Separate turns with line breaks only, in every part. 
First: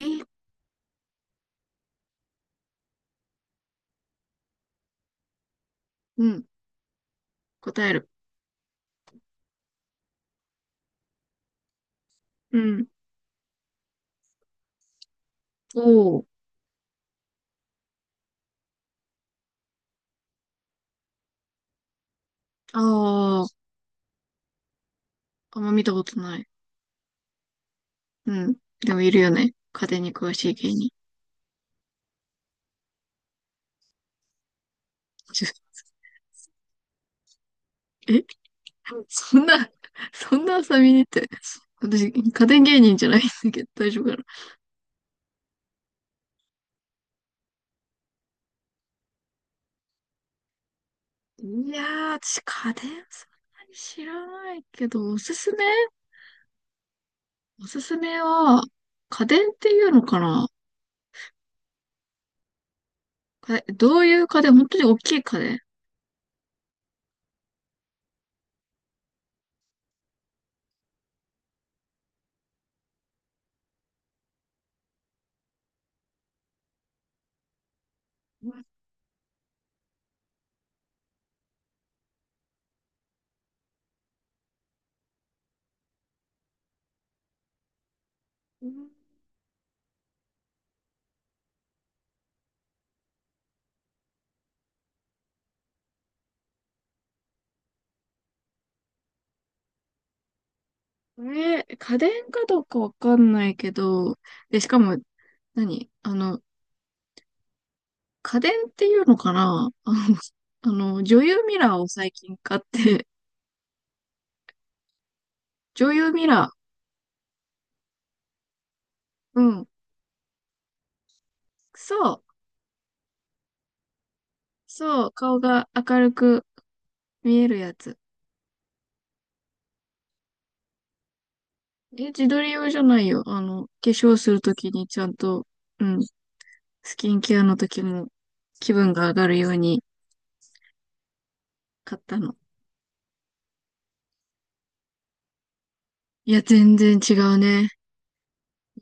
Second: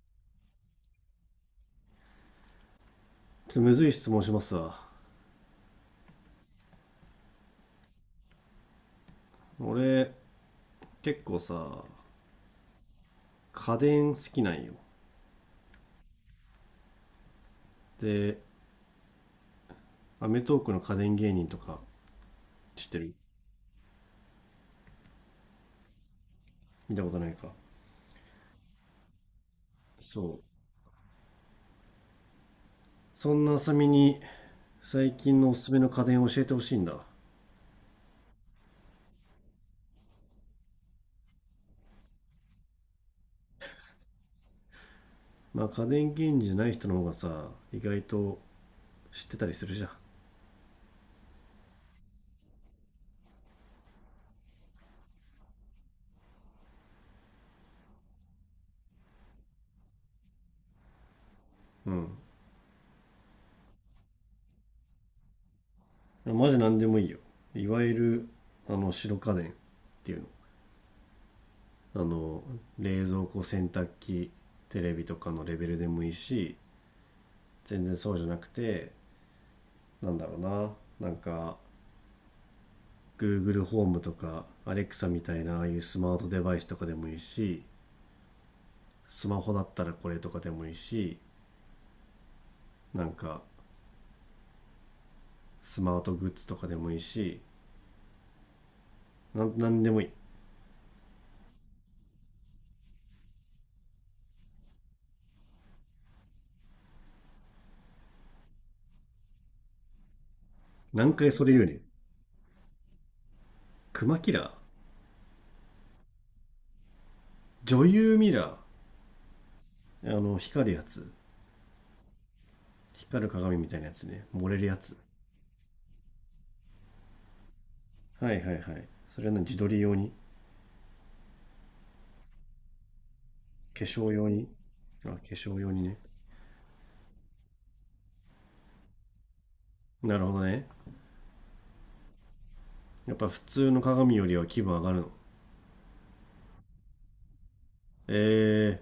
え
ちょっとむずい質問しますわ。
うん。答える。
俺、結構さ、
うん。
家電好きなんよ。
おー。
で、アメトーークの家電芸人とか知ってる？
あー。あんま見たことない。
見たことないか。
うん。でもいるよね。家電に
そ
詳
う、
しい芸人。
そんなあさみに最近
ちょ
のおすすめの家電を教えてほしいんだ。
えそんな、そんな遊びにって。私、家電芸人じゃないんだけど、大丈夫かな。
まあ家電芸人じゃない人の方がさ、意外と知ってたりするじゃん。
いやー、私、家電そんなに知らないけど、おすすめは、家電っていうのかな、
うん。
か、どういう家電、本当に大きい家電。
マジ何でもいいよ。いわゆる白家電っていうの。あの冷蔵庫、洗濯機、テレビとかのレベルでもいいし、全然そうじゃなくて、なんだろうななんか Google ホームとか Alexa みたいなああいうスマートデバイスとかでもいいし、
うん。
スマホだったらこれとかでもいいし、なんかスマートグッズとかでもいいし、なんでもいい。
家電かどうかわかんないけど、で、しかも何、家電っていうのかなあ、
何
女
回
優
それ
ミ
言う
ラ
ね
ー
ん。
を最近買って、
クマキラー。
女優ミラ
女優ミラ
ー。うん。
ー、あの光るやつ。
そう。
光る鏡みたいなやつね、漏れるやつ。
そう。顔が明るく見えるやつ。
はいはいはい、それは何、自撮り用に？
え、自撮り用じゃないよ。化
化粧
粧
用
する
に？
ときにちゃ
あ、化
んと、
粧用
う
にね。
ん。スキンケアのときも気分が上がるように
なるほどね。
買ったの。
やっぱ普通の鏡よりは気分上がるの？
いや、全然違うね。
え、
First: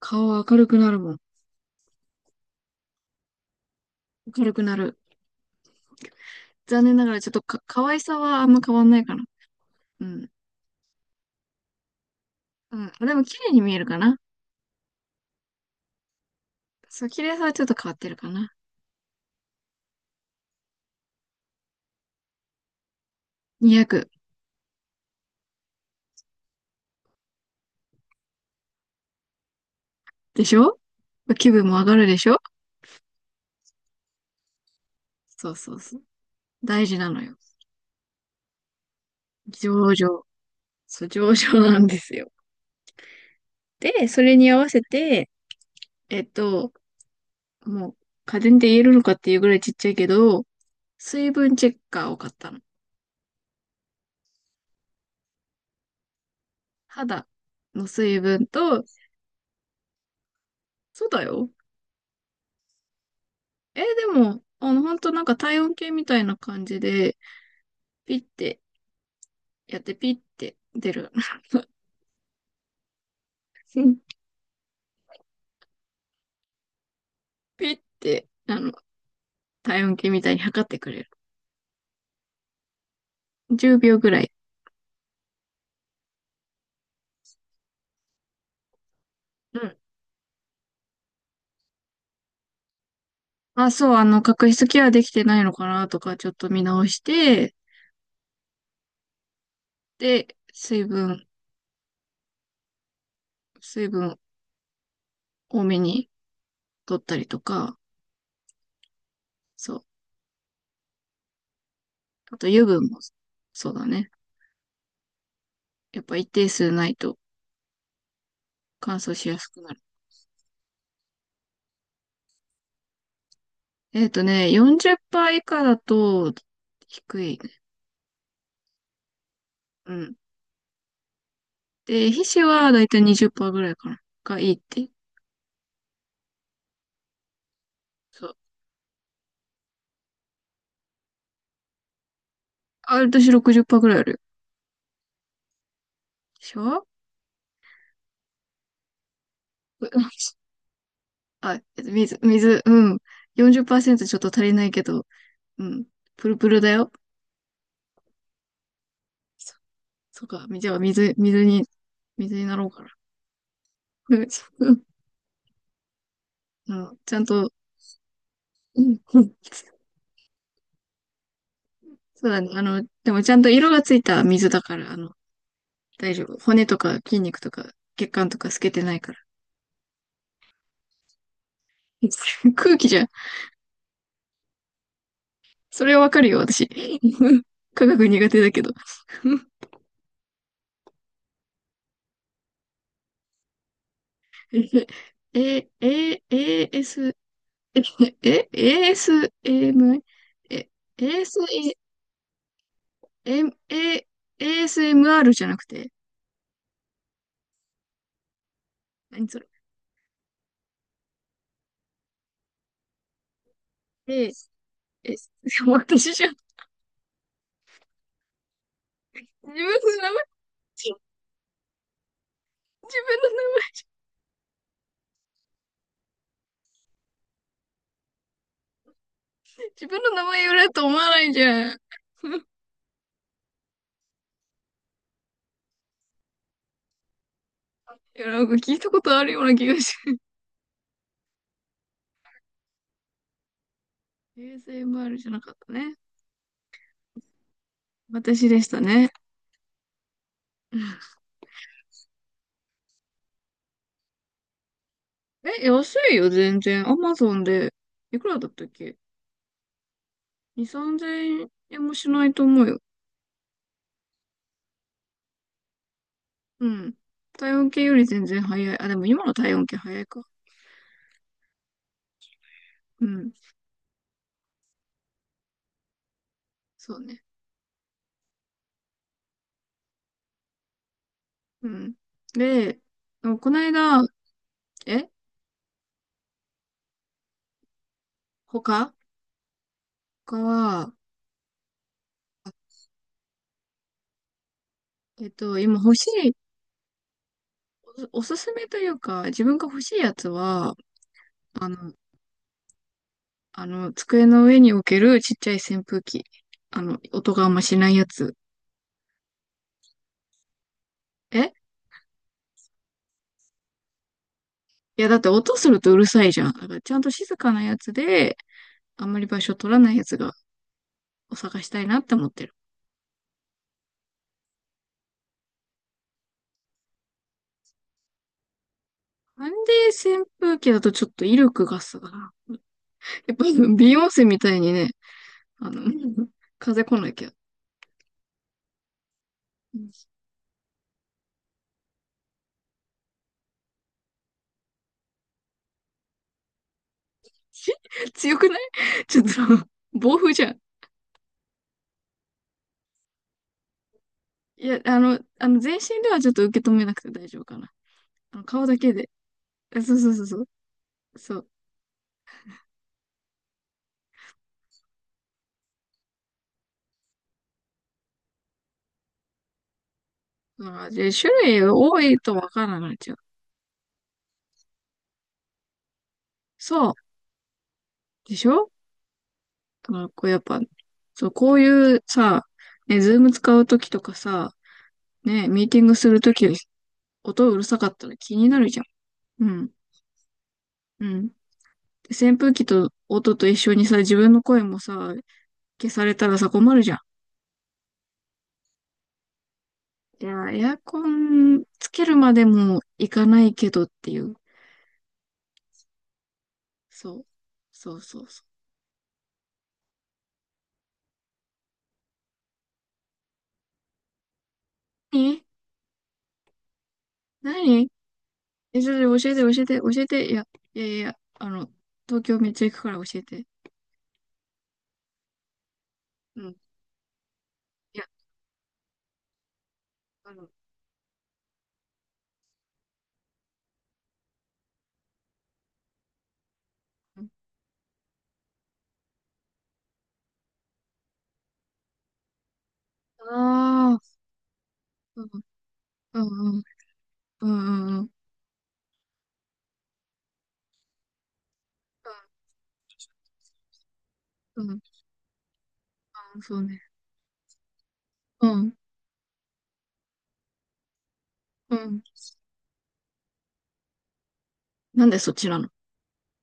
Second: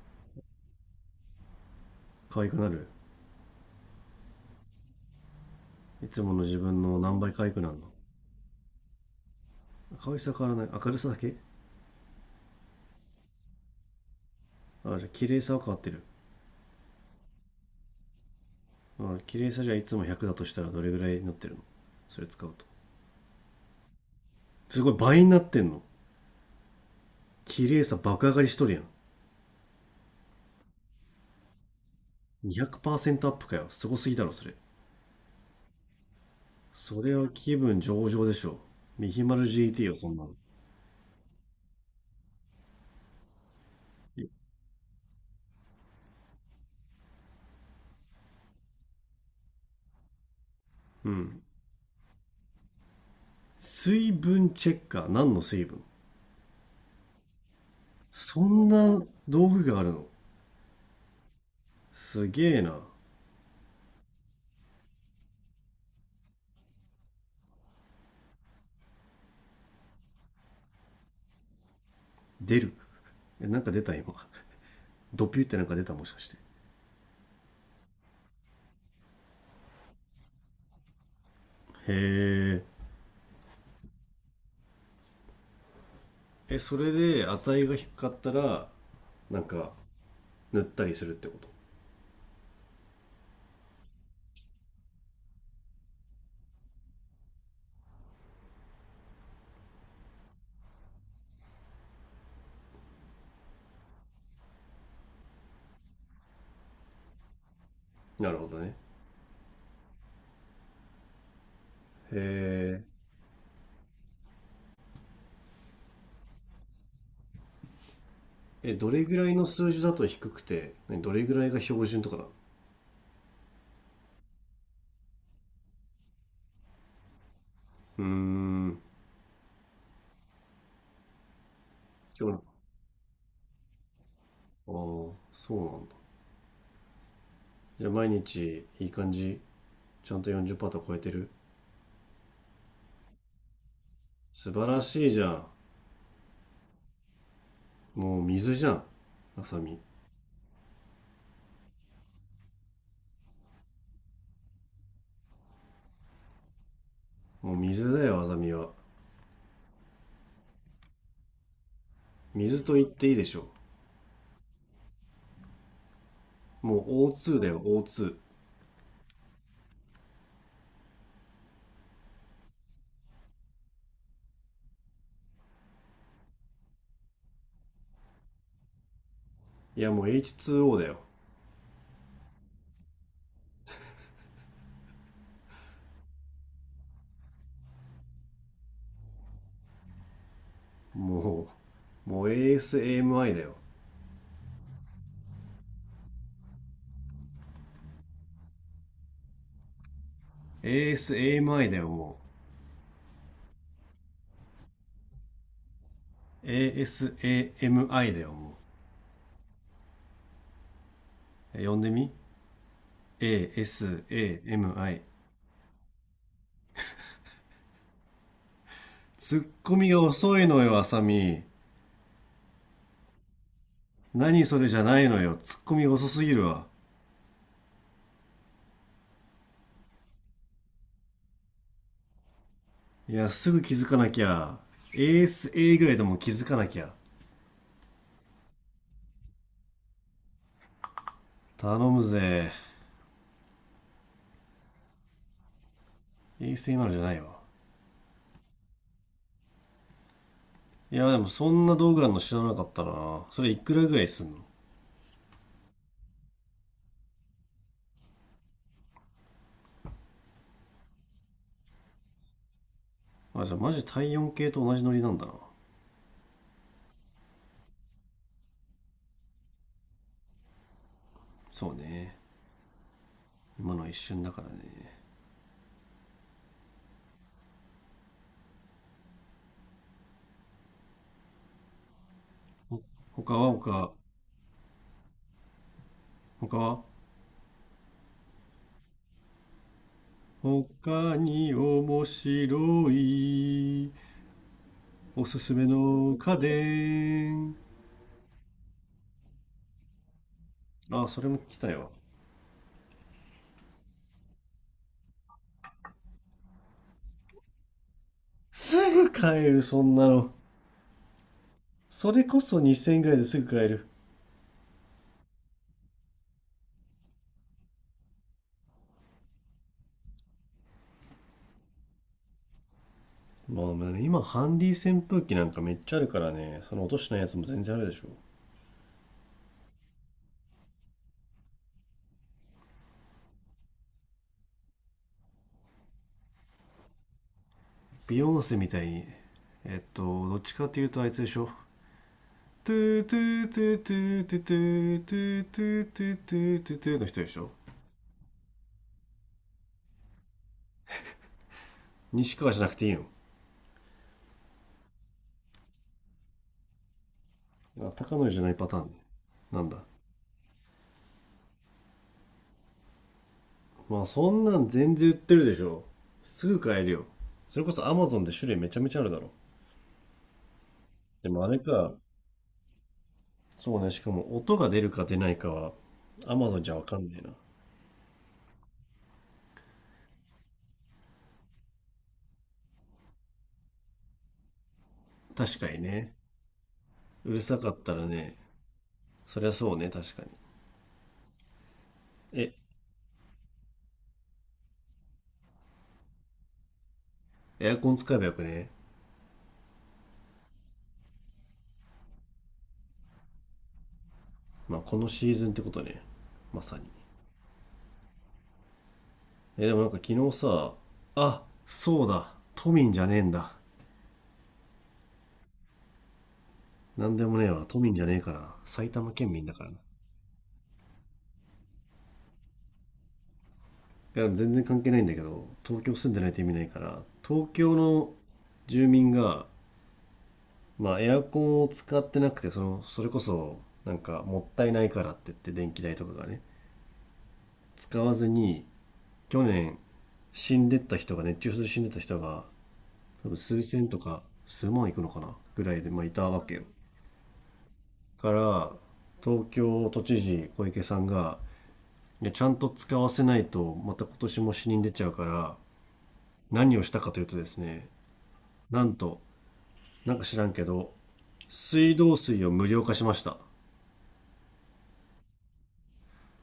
顔は明るくなるもん。
可愛くなる？
明るくなる。
いつもの自分
残念
の
なが
何
らちょっ
倍
と
可愛
か、
くなる
可
の？
愛さはあんま変わんないかな。う
可愛
ん。
さ変わらない。明るさだけ。
うん。あ、でも綺麗に見えるかな。
あ、じゃあ綺麗さは変わってる。
そう、綺麗さはちょっと変わってるかな。
あ、綺麗さじゃあいつも100だとしたらどれぐらいになってるの、それ使うと。
200
すごい、倍になってんの。綺麗さ爆上がりしとるやん。
でしょ？気分も上がるでしょ？
200%アップかよ。すごすぎだろ、それ。
そうそうそう。大事
そ
な
れ
の
は
よ。
気分上々でしょ。ミヒマル
上
GT
々。
よ、そんなの。
そう、上場なんですよ。で、それに合わせて、えっと、もう、家電で言えるのかっていうぐらいちっちゃいけど、
う
水
ん。
分チェッカーを買ったの。
水分チェッカー。何の水分、
肌の水
そ
分
ん
と、
な道具があるの？
そうだよ。
すげえな。
えーでも、ほんとなんか体温計みたいな感じで、ピッてやってピッて出る。
出る。え、なんか出た、今。ドピュってなんか出た、もしかして。
ピッて、体温計みたいに測ってくれる。
へえ。
10秒ぐらい。
え、それで値が低かったら、なん
う
か
ん。
塗ったりするってこと？
あ、そう、角質ケアできてないのかなとか、ちょっと見直して、で、水分多めに取ったりとか、
なるほどね。
そう。
へ
あと油分も、そうだね。やっぱ一定数ないと
え。え、ど
乾
れ
燥
ぐ
し
らい
やす
の
くな
数
る。
字だと低くて、何どれぐらいが標準とかな。
40%以下だと低いね。
うーん。
うん。で、皮
そうなの？
脂はだいたい20%ぐらいかな。がいいっ
ああ
て。
そうなんだ。じゃあ毎
そう。
日いい感じ、ちゃんと40%ト超えてる。
あ、私60%ぐらいあるよ。
素晴らしいじゃん。
でしょう？
もう水じゃん、あさみ。
あ、水、うん。40%ちょっと足りないけど、うん。プルプルだよ。
もう水だよ、あさみは。
そうか、じゃあ水にな
水
ろう
と
か
言っ
な。
ていいでしょ。 もう
ちゃん
O2 だ
と、
よ、 O2。
うんうん。そうだね。でもちゃんと色がついた水だから、大丈夫。骨とか筋肉とか血管とか透けてないから。
いやもう H2O だよ。
空気じゃん。それはわかるよ、私。科学苦手だけど。
ももう ASAMI だよ。
え、AS、S、 ASM、AS、エム、え、エーエス
ASAMI だよ、も
エム、ASMR じゃなくて、
う。ASAMI だよ、もう。
何それ。
呼んでみ、 ASAMI。
え、私じゃん、
ツッ
自分
コミが
の名前、
遅いのよ、あ
自
さみ。
分の名前、
何それじゃないのよ。ツッコミが遅すぎるわ。
自分の名前言われると思わないじゃん。い
いや、すぐ気づかなきゃ。ASA ぐらいでも気づかなきゃ。
や、なんか聞いたことあるような気がし
頼むぜ。
て。ASMR じゃなかったね。
ASMI じゃないわ。
私でしたね。
いや、でもそんな道具あるの知らなかったな。それいくらぐらいすんの？
え、安いよ、全然。アマゾンで。いくらだったっけ？ 2、3000円もしないと思うよ。
あ、じゃあマジ体温計と同じノリなんだな。
うん。体温計より全然早い。あ、でも今の体温計早いか。
そうね。
うん。
今のは一瞬だからね。
そうね。うん。で、で
お、他
も
は
この
他、
間、え
他は
他他は、
他に面白いおすすめ
今欲し
の
い
家電。
おすすめというか、自分が欲しいやつは、
あ、それも来
あ
たよ。
の、机の上に置けるちっちゃい扇風機。音があんましないやつ。
すぐ買える、そんなの。
え
それこそ2000円ぐらいですぐ買える。
いや、だって音するとうるさいじゃん。だからちゃんと静かなやつで、あんまり場所取らないやつを探したいなって思ってる。
まあね、今、ハンディ扇風機なんかめっちゃあるからね、その落としないやつも全然あるでしょ。
なんで扇風機だとちょっと威力がさ、やっぱビヨンセみたいにね、あの、風来なきゃ。
ビヨンセみたいに、どっちかっていうとあいつでしょ。トゥートゥートゥートゥートゥートゥートゥートゥートゥートゥートゥーの人でしょ。
し強くないちょっと、暴風じゃん。
西川じゃなくていいの？
いや、全身ではちょっと受け止めなくて大丈夫かな。
高野じゃ
あ、
ない
顔
パ
だ
ター
け
ン？
で。
なん
あ、
だ。
そうそうそうそう。そう。
まあそんなん全然売ってるでしょ、すぐ買えるよ。それこそアマゾンで種類めちゃめちゃあるだろ。
だからで、
で
種
もあれ
類
か。
多いとわからないじゃん。
そうね、しかも音が出るか出ないかはアマゾンじゃわ
そう。
かんないな。
でしょ？だからこうやっぱ、そう、こういうさ、ね、ズーム使うときとかさ、ね、
確
ミー
か
テ
に
ィングす
ね。
るとき、
うる
音う
さ
る
かっ
さか
た
っ
ら
たら気
ね、
になるじゃん。
そ
う
りゃ
ん。
そうね、確かに。
うん。で、扇
え、
風機と音と一緒にさ、自分の声もさ、消されたらさ、困るじゃん。
エアコン使えばよくね？
いや、エアコンつけるまでもいかないけどっていう。
まあこのシーズンってことね、まさに。
そう。そうそうそう。
え、でもなんか昨日さ、あそうだ都民じゃねえんだ。
何、
なんでもねえわ。都
何？
民じゃねえから。埼
それ
玉
教
県
えて、
民だ
教
か
え
らな。
て、教えて。いや、いやいやいや、東京めっちゃ行くから教えて。
いや、全然関係ないんだけど、東京住んでないと意
う
味
ん。
ないから、東京
いや、
の住民が、
あの、
まあ、エアコンを使ってなくて、その、それこそ、なんか、もったいないからって言って、電気代とかがね、使わずに、去年、死んでった人が、熱中症で死んでった人が、多分数千
あ
と
あ
か、数万いくのか
ー、
な
う
ぐらいで、まあ、いたわ
ん、う
け
ん、うん、
よ。
うん、うん、うん、
から、東京都知事小池さんが、いやちゃんと使わせないと、また今年も
う
死
ん、
人出ちゃうから、
うん、そう
何
ね。
をしたかというとですね、
うん、
なんと、なんか知らんけど、
う
水
ん。
道水を無料化しました。
なんでそっちなの？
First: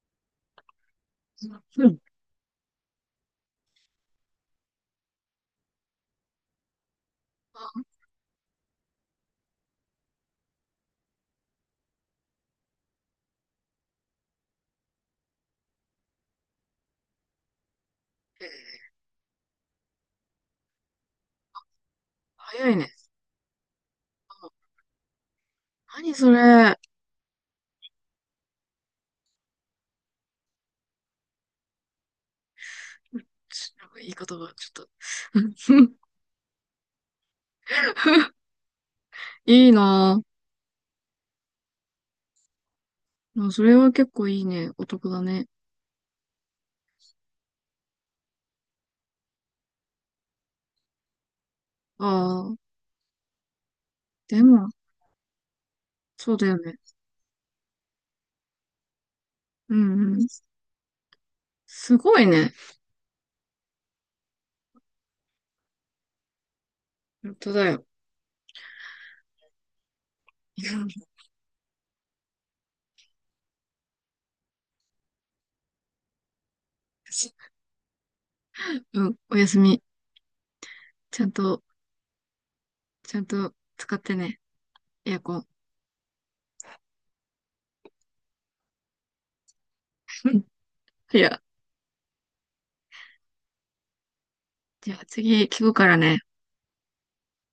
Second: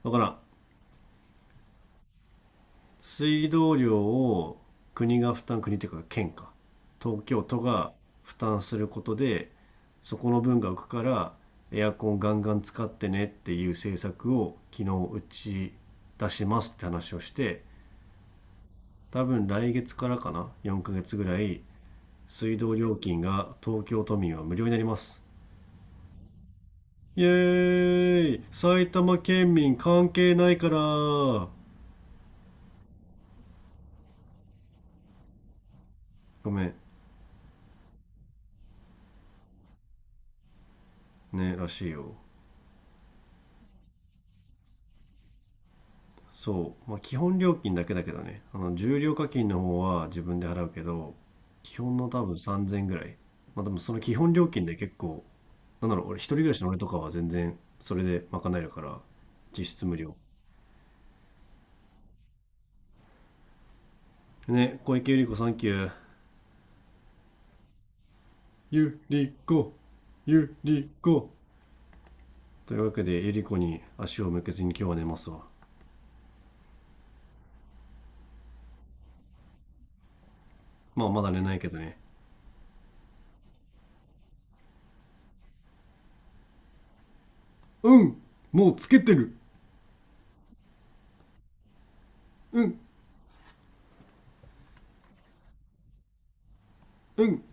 だからん、
うん。
水道料を国が負担、国というか県か、東京都
あ、
が負担することで、そこの分が浮くから、エアコンガンガン使ってねっていう政策を昨日打ち出しますって話をして、
えー
多分来月からかな、4ヶ月ぐらい水
早
道
いね。
料金が東京都民は無料になります。
何それ。
イエーイ、埼玉県民関係ないから。
なんか言い方がちょっと。
ごめん
いいなぁ。
ね、らしいよ。
でもそれは結構いいね。お得だね。
そうまあ基本料金だけだけどね、あの重量課金の方は自分で払うけど、基本の多分
ああ、
3000ぐらい。まあでもその基本
で
料金
も、
で結構、なんだろう、俺一
そ
人
うだ
暮ら
よ
しの
ね。
俺とかは全然それで賄えるから、実
う
質無
ん
料。
うん。すごいね。
ね、小池百合子サンキュー。
本当だよ。
ゆりこ、ゆり こ。というわけでエリコに足を向けずに今日は寝ますわ。
うん、おやすみ。
まあ
ち
ま
ゃん
だ寝ない
と、
けどね。
ちゃんと使ってね、エアコン。
うん、もうつけてる。
うん。いや、
うん
じゃあ次聞くからね。
うん。